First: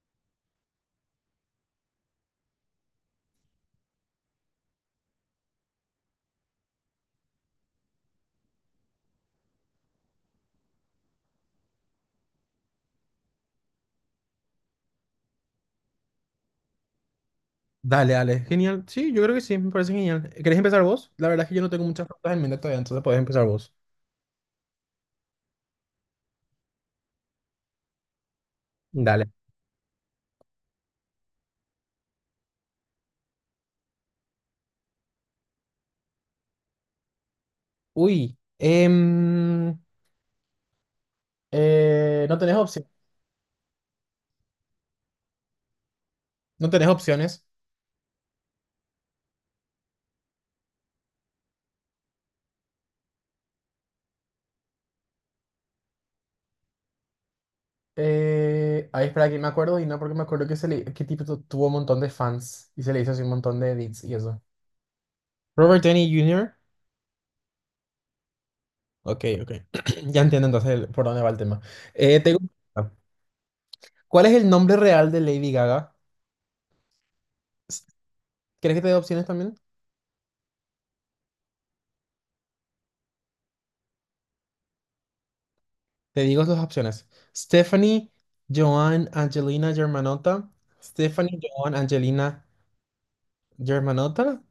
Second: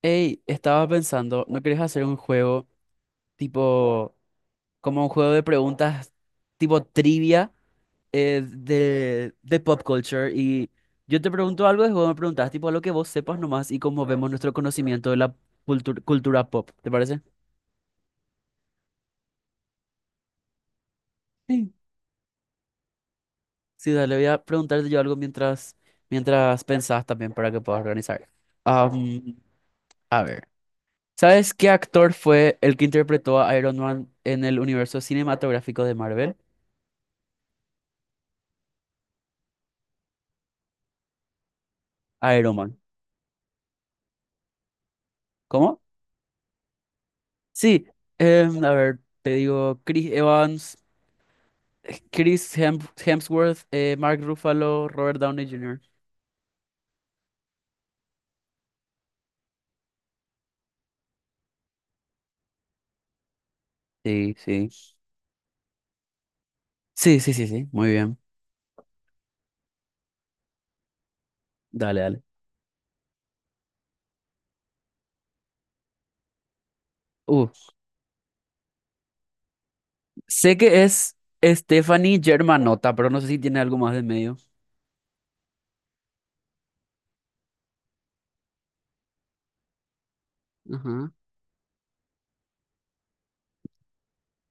Hey, estaba pensando, ¿no querés hacer un juego tipo, como un juego de preguntas tipo trivia, de pop culture? Y yo te pregunto algo y vos me preguntás tipo lo que vos sepas nomás y cómo vemos nuestro conocimiento de la cultura pop, ¿te parece? Dale, dale. Genial. Sí, yo creo que sí, me parece genial. ¿Querés empezar vos? La verdad es que yo no Sí. tengo muchas preguntas en mente todavía, entonces podés empezar vos. Sí, dale, voy a preguntarte yo algo mientras pensás también para que puedas organizar. Dale. Am, a ver, ¿sabes qué actor fue el que interpretó a Iron Man en el universo cinematográfico de Marvel? Uy, em, no Iron tenés Man. opción. ¿Cómo? No tenés opciones. Sí, a ver, te digo, Chris Evans, Chris Hem- Hemsworth, Mark Ruffalo, Robert Downey Jr. Ahí espera que me acuerdo y no porque me acuerdo que, se le, que tipo tuvo un montón de fans y se le hizo así un montón de edits y Sí, eso. sí. Robert Downey Jr. Sí, sí, sí, sí, muy bien. Ok, ok. Ya entiendo entonces por dónde va el tema. Dale, Eh, dale. tengo- ¿Cuál es el nombre real de Lady Gaga? Uh, ¿Crees que te dé opciones también? sé que es Stephanie Germanotta, pero no sé si tiene algo más de medio. Te digo las opciones. Stephanie, Joan, Angelina, Germanota. Ajá. Stephanie, Joan, Angelina, Germanota.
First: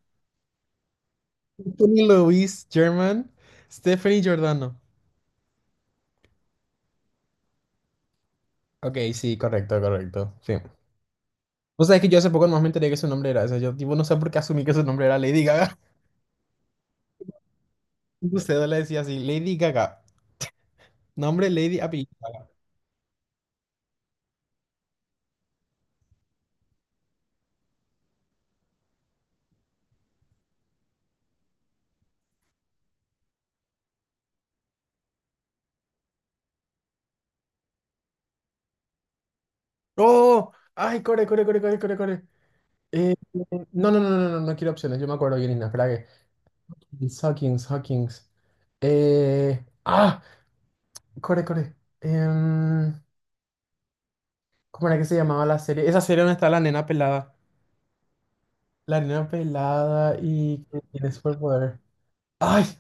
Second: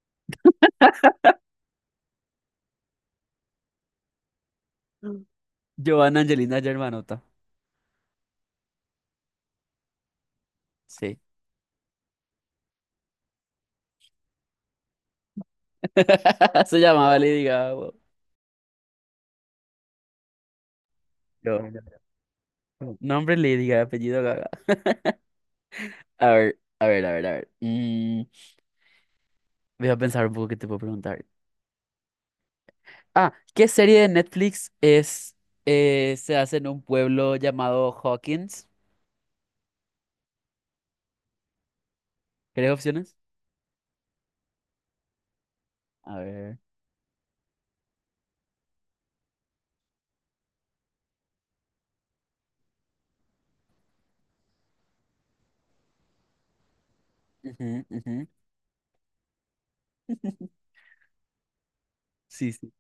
Stephanie Luis, German. Stephanie Giordano. Giovanna Angelina Germanotta. Ok, sí, correcto, correcto. Sí. Sí. Vos sabés que yo hace poco nomás me enteré que su nombre era ese. Yo, tipo, no sé por qué asumí que su nombre era Lady Gaga. Se llamaba Lady Gaga. Wow. Usted le decía así, Lady Gaga. Nombre Lady Giovanna. apellido Gaga. Nombre Lady Gaga, apellido Gaga. A ver, a ver, a ver, a ver. Voy a pensar un poco qué te puedo preguntar. Ah, ¿qué serie de Netflix es, se hace en un pueblo llamado Hawkins? ¡Oh! ¡Ay, corre, corre, corre, corre, corre, corre! ¿Querés Eh, opciones? no, no, no, no, no, no quiero opciones. Yo me acuerdo bien, Ina. A ver. Sackings, Hackings. Eh, ah, core, core. Em, ¿Cómo era que se llamaba la serie? Esa serie donde está la nena pelada. Ujú, ujú. La nena pelada y que tiene superpoder. Sí, ¡Ay! sí.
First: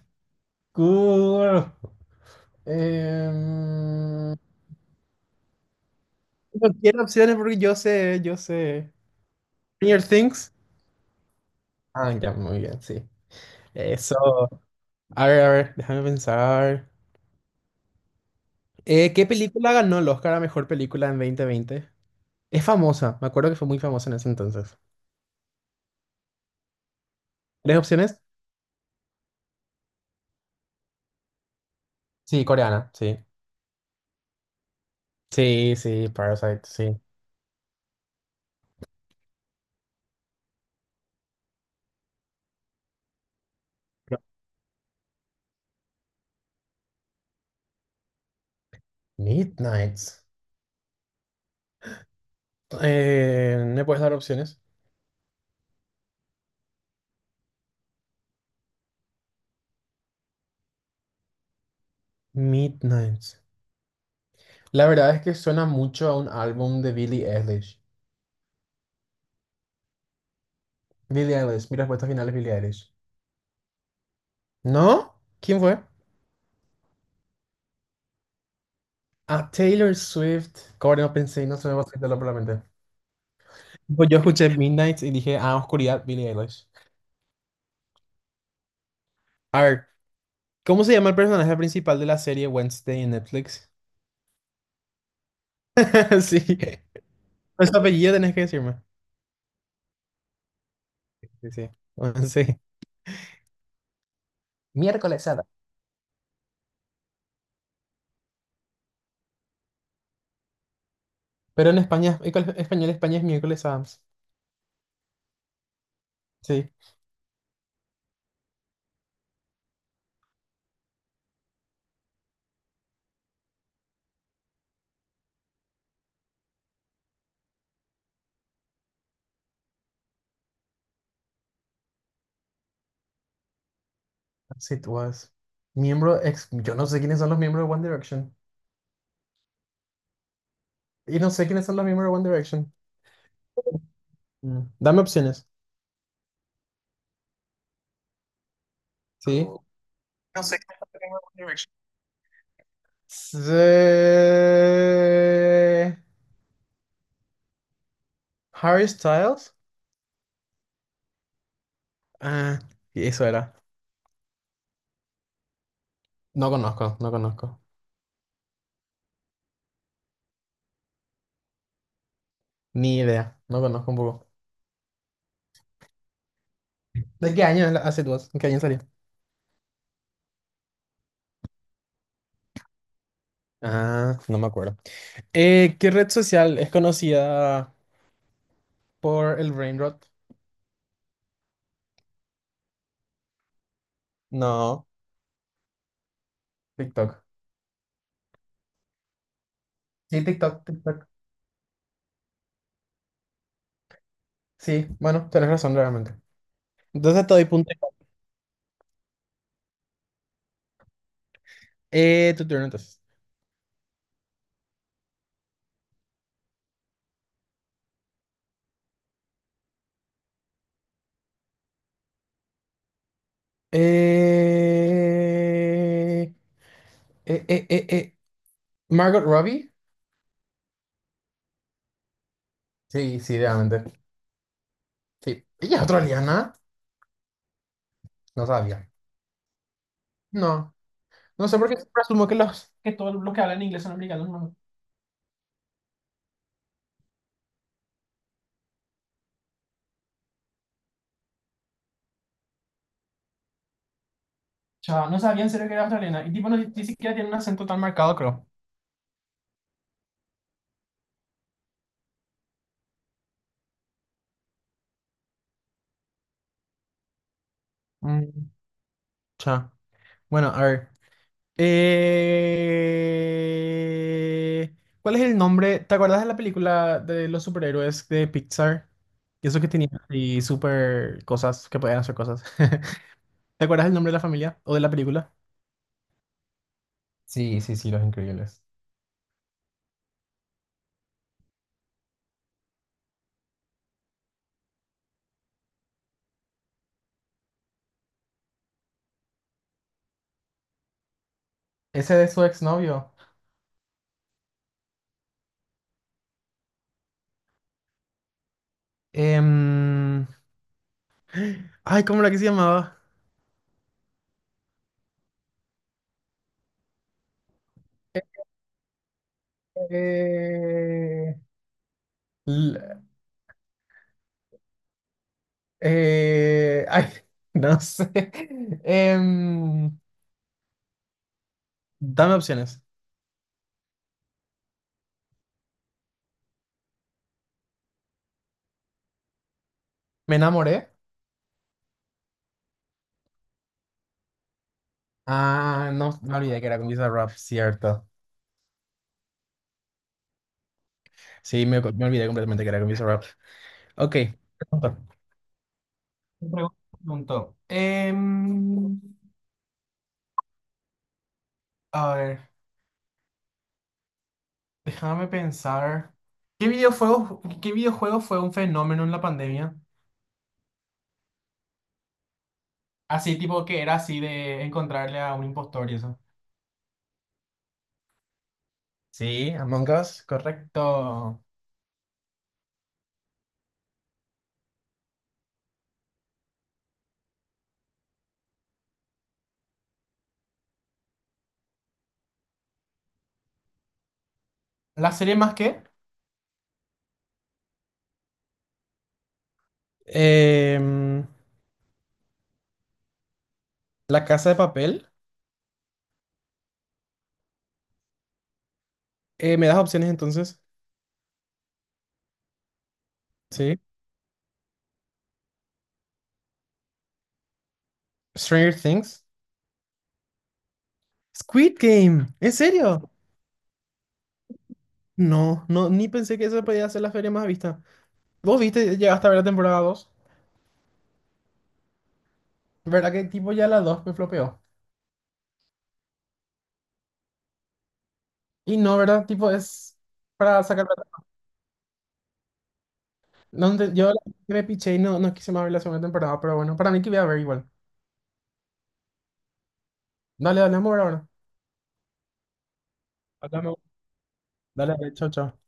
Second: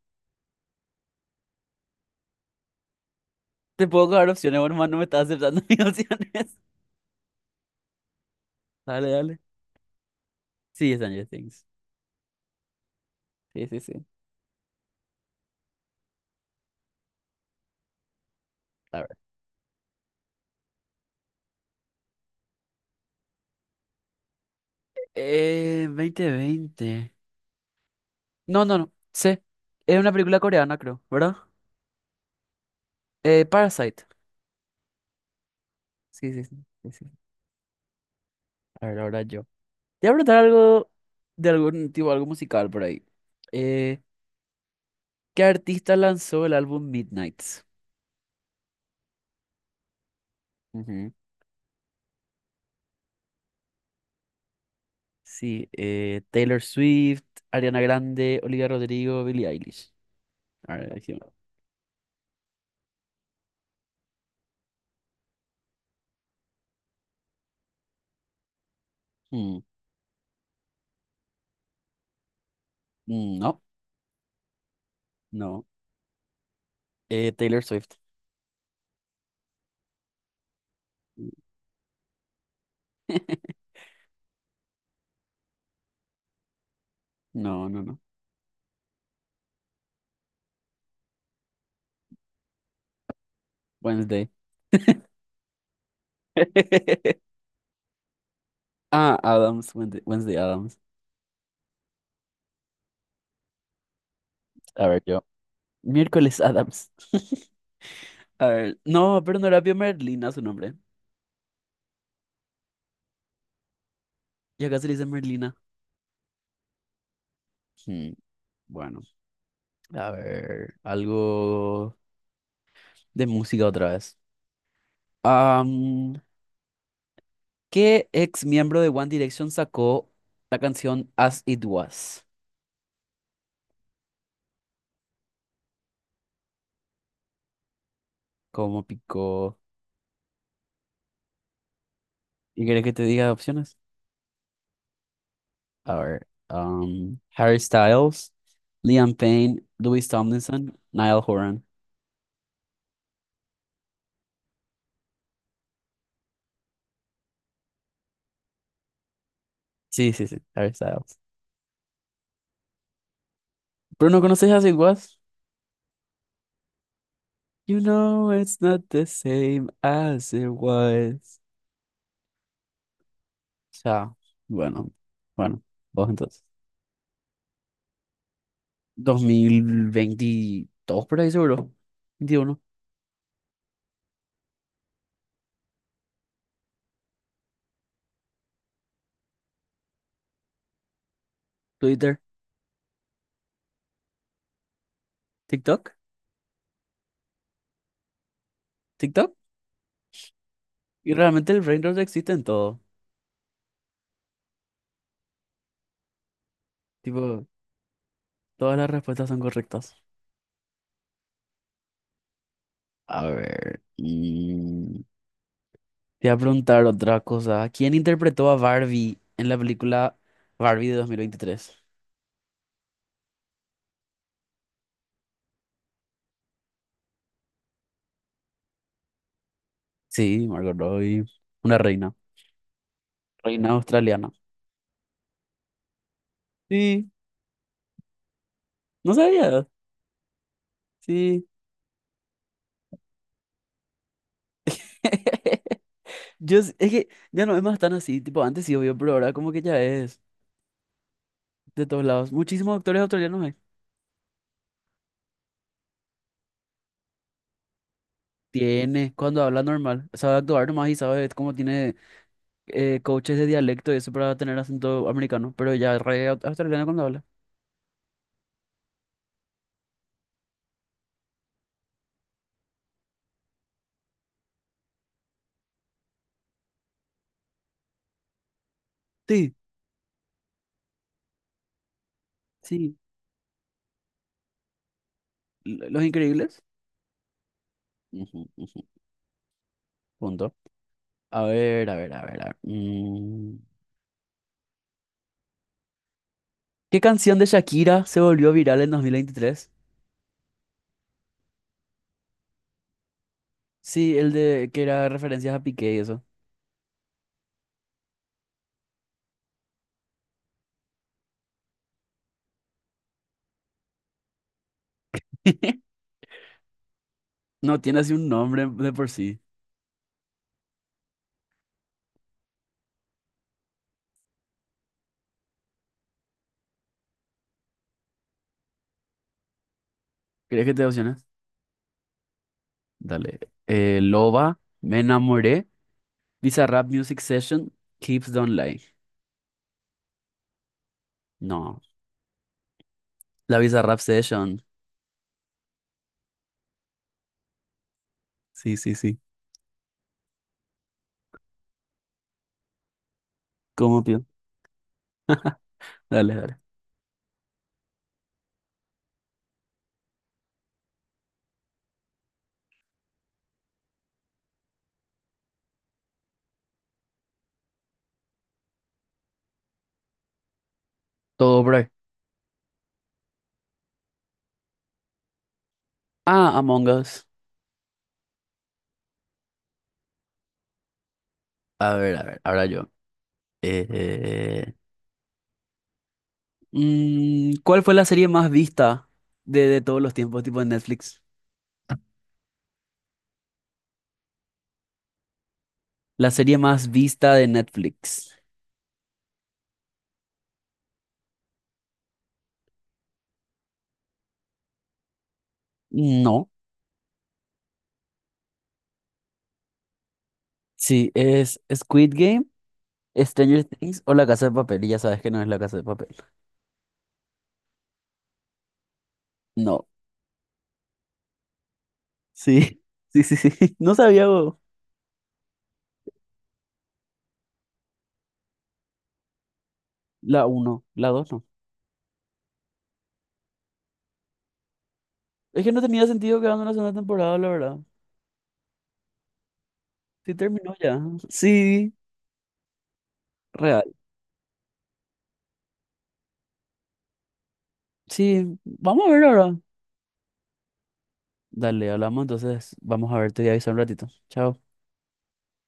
¡Cool! Te puedo dar Em, opciones, bueno, hermano, no me estás aceptando mis opciones. no quiero opciones porque yo sé, yo sé. Dale, dale. Stranger Things. Sí, Stranger Things. Ah, ya, muy bien, sí. Sí, sí, sí. Eso. A ver, déjame pensar. A ver. ¿Qué película ganó el Oscar a mejor película en 2020? Es famosa, me acuerdo que fue muy famosa en ese entonces. 2020. ¿Tres opciones? No, no, no. Sí. Es una película coreana, creo, ¿verdad? Sí, coreana, sí. Parasite. Sí, sí, Sí, sí, sí, Parasite, sí, sí. sí. A ver, ahora yo. Te voy a preguntar algo de algún tipo, algo musical por ahí. Eh, No. ¿Qué artista lanzó el álbum Midnights? Midnights. Ujú. ¿Me puedes dar opciones? Sí, Taylor Swift, Ariana Grande, Olivia Rodrigo, Billie Eilish. A ver, aquí va. Midnights. La verdad es que suena mucho a un álbum de Billie Eilish. Mm. Billie Eilish, mi respuesta final es Billie Eilish. Mm. No. ¿No? ¿Quién No. fue? Taylor Swift. A Taylor Swift. Corre, no pensé no se me va a salirlo por la mente. Pues yo escuché Midnights y dije, ah, oscuridad, Billie Eilish. No, no, no. A ver, ¿cómo se llama el personaje principal de la serie Wednesday en Netflix? Wednesday. Sí. Pues su apellido tenés que decirme. Ah, Adams. Wednesday, Wednesday Adams. Sí, sí. Sí. A ver, yo. Miércoles Adams. Miércoles Adams. A ver. No, pero no era Pio Merlina su nombre. Pero en España, en español, España es miércoles Adams. Y acá se le dice Merlina. Sí. Hmm, Bueno, a ver. Algo de música otra vez. ¿Qué ex miembro de One Direction sacó la canción As It Was? Sí, tú vas. Miembro ex. Yo no sé quiénes son los miembros de One Direction. ¿Cómo picó? Y no sé quiénes son los miembros de One ¿Y Direction. querés que te diga opciones? Mm. Dame opciones. A ver, Harry Styles, Liam Sí. Payne, Louis No sé Tomlinson, quiénes son los miembros Niall de One Horan. Direction. Se- Harry Styles. Sí, sí, sí, Harry Styles. Ah, y eso era. ¿Pero no conoces As It Was? No conozco, no conozco. You know it's not the same as it was. Ni idea. No conozco un Ya, poco. bueno, bueno, vos entonces. ¿De qué año es la As It Was? ¿En qué año salió? 2022 por ahí seguro. 21. Ah, no me acuerdo. ¿Qué red social es conocida por el brain rot? Twitter. No, TikTok. TikTok. TikTok. Sí, TikTok, TikTok. Y realmente el brain rot existe en todo. Sí, bueno, tenés razón realmente. Entonces te doy Tipo, punto. todas las respuestas son correctas. Tu turno entonces. A ver, y te voy a preguntar otra cosa. ¿Quién interpretó a Barbie en la película Barbie de 2023? Eh, eh, eh, eh, eh. Margot Robbie. Sí, Margot Robbie. Una reina. Sí, sí, Reina realmente. australiana. Sí. ¿Ella es australiana? Sí, No sabía. no sabía. No. Sí. No sé por qué siempre asumo que los que todos los que hablan inglés son americanos. No, Yo, es que ya no es más tan así. Tipo, antes sí, obvio, pero ahora como que ya es de todos lados. Muchísimos actores australianos hay. chao, no sabía en serio que era australiana. Y tipo, no, ni siquiera tiene un acento tan marcado, creo. Tiene, cuando habla normal, sabe actuar nomás y sabe cómo tiene coaches de dialecto y eso para tener acento americano, pero ya re australiano cuando habla. Mm, chao. Bueno, a ver. Eh, ¿Cuál es el nombre? ¿Te acuerdas de la película de los superhéroes de Pixar? Y Sí, eso que tenían así super cosas, que podían hacer cosas. sí, ¿Te acuerdas el nombre de la familia o de la película? Los Increíbles. Sí, sí, sí, Los Ujú, Increíbles. ujú. Punto. A ver, a ver, a ver. A ver, ¿Qué canción de Shakira se volvió viral en 2023? Ese de su exnovio. Sí, el de que era referencias a Piqué y eso. Em, Ay, ¿cómo era que se llamaba? No tiene así un nombre de por sí. Eh, l- Ay, no sé. Em, ¿Crees que te opciones? Dame opciones. Dale. Loba, Me enamoré, Bizarrap Music Session, Keeps Don't Lie. Me enamoré. No, la Bizarrap Session. Ah, no, me olvidé que era con Visa Rap, cierto. Sí, sí, sí. Sí, me olvidé completamente que era con Visa Rap. ¿Cómo, Ok. pío? Pregunta. Dale, Me dale. pregun- Preguntó. A ver, déjame pensar. ¿Qué videojuego fue un fenómeno en la pandemia? Todo por ahí. Así tipo que era así de encontrarle a un impostor y eso. Ah, Among Us. Sí, Among Us. Correcto. A ver, ahora yo. Eh, ¿Cuál fue la serie más vista de todos los tiempos, tipo de Netflix? ¿La serie más que? La serie más vista de Netflix. Em, La Casa de Papel. No. ¿Me das opciones entonces? Sí, es Squid Game, Stranger Sí. Things o La Casa de Papel. Y ya sabes que no es La Casa de Papel. Stranger Things. No. Squid Game, ¿en Sí, serio? sí, sí, sí. No sabía vos. No, no, ni pensé que eso podía ser la feria más vista. ¿Vos viste, llegaste a ver la temporada 2? La uno la 2 no. ¿Verdad que tipo ya la 2 me flopeó? Es que no tenía sentido quedando en la segunda temporada, la verdad. Y no, ¿verdad? Tipo es Sí, para terminó sacar ya. plata. Sí, No real. ente- yo la- Me piché y no, no quise más ver la segunda temporada, pero bueno, para mí que voy a ver igual. Sí, vamos a ver ahora. Dale, dale, vamos a ver ahora. Dale, hablamos, entonces vamos a verte y avisar Hablamos. un ratito. Chao. Dale, dale, chao, chao.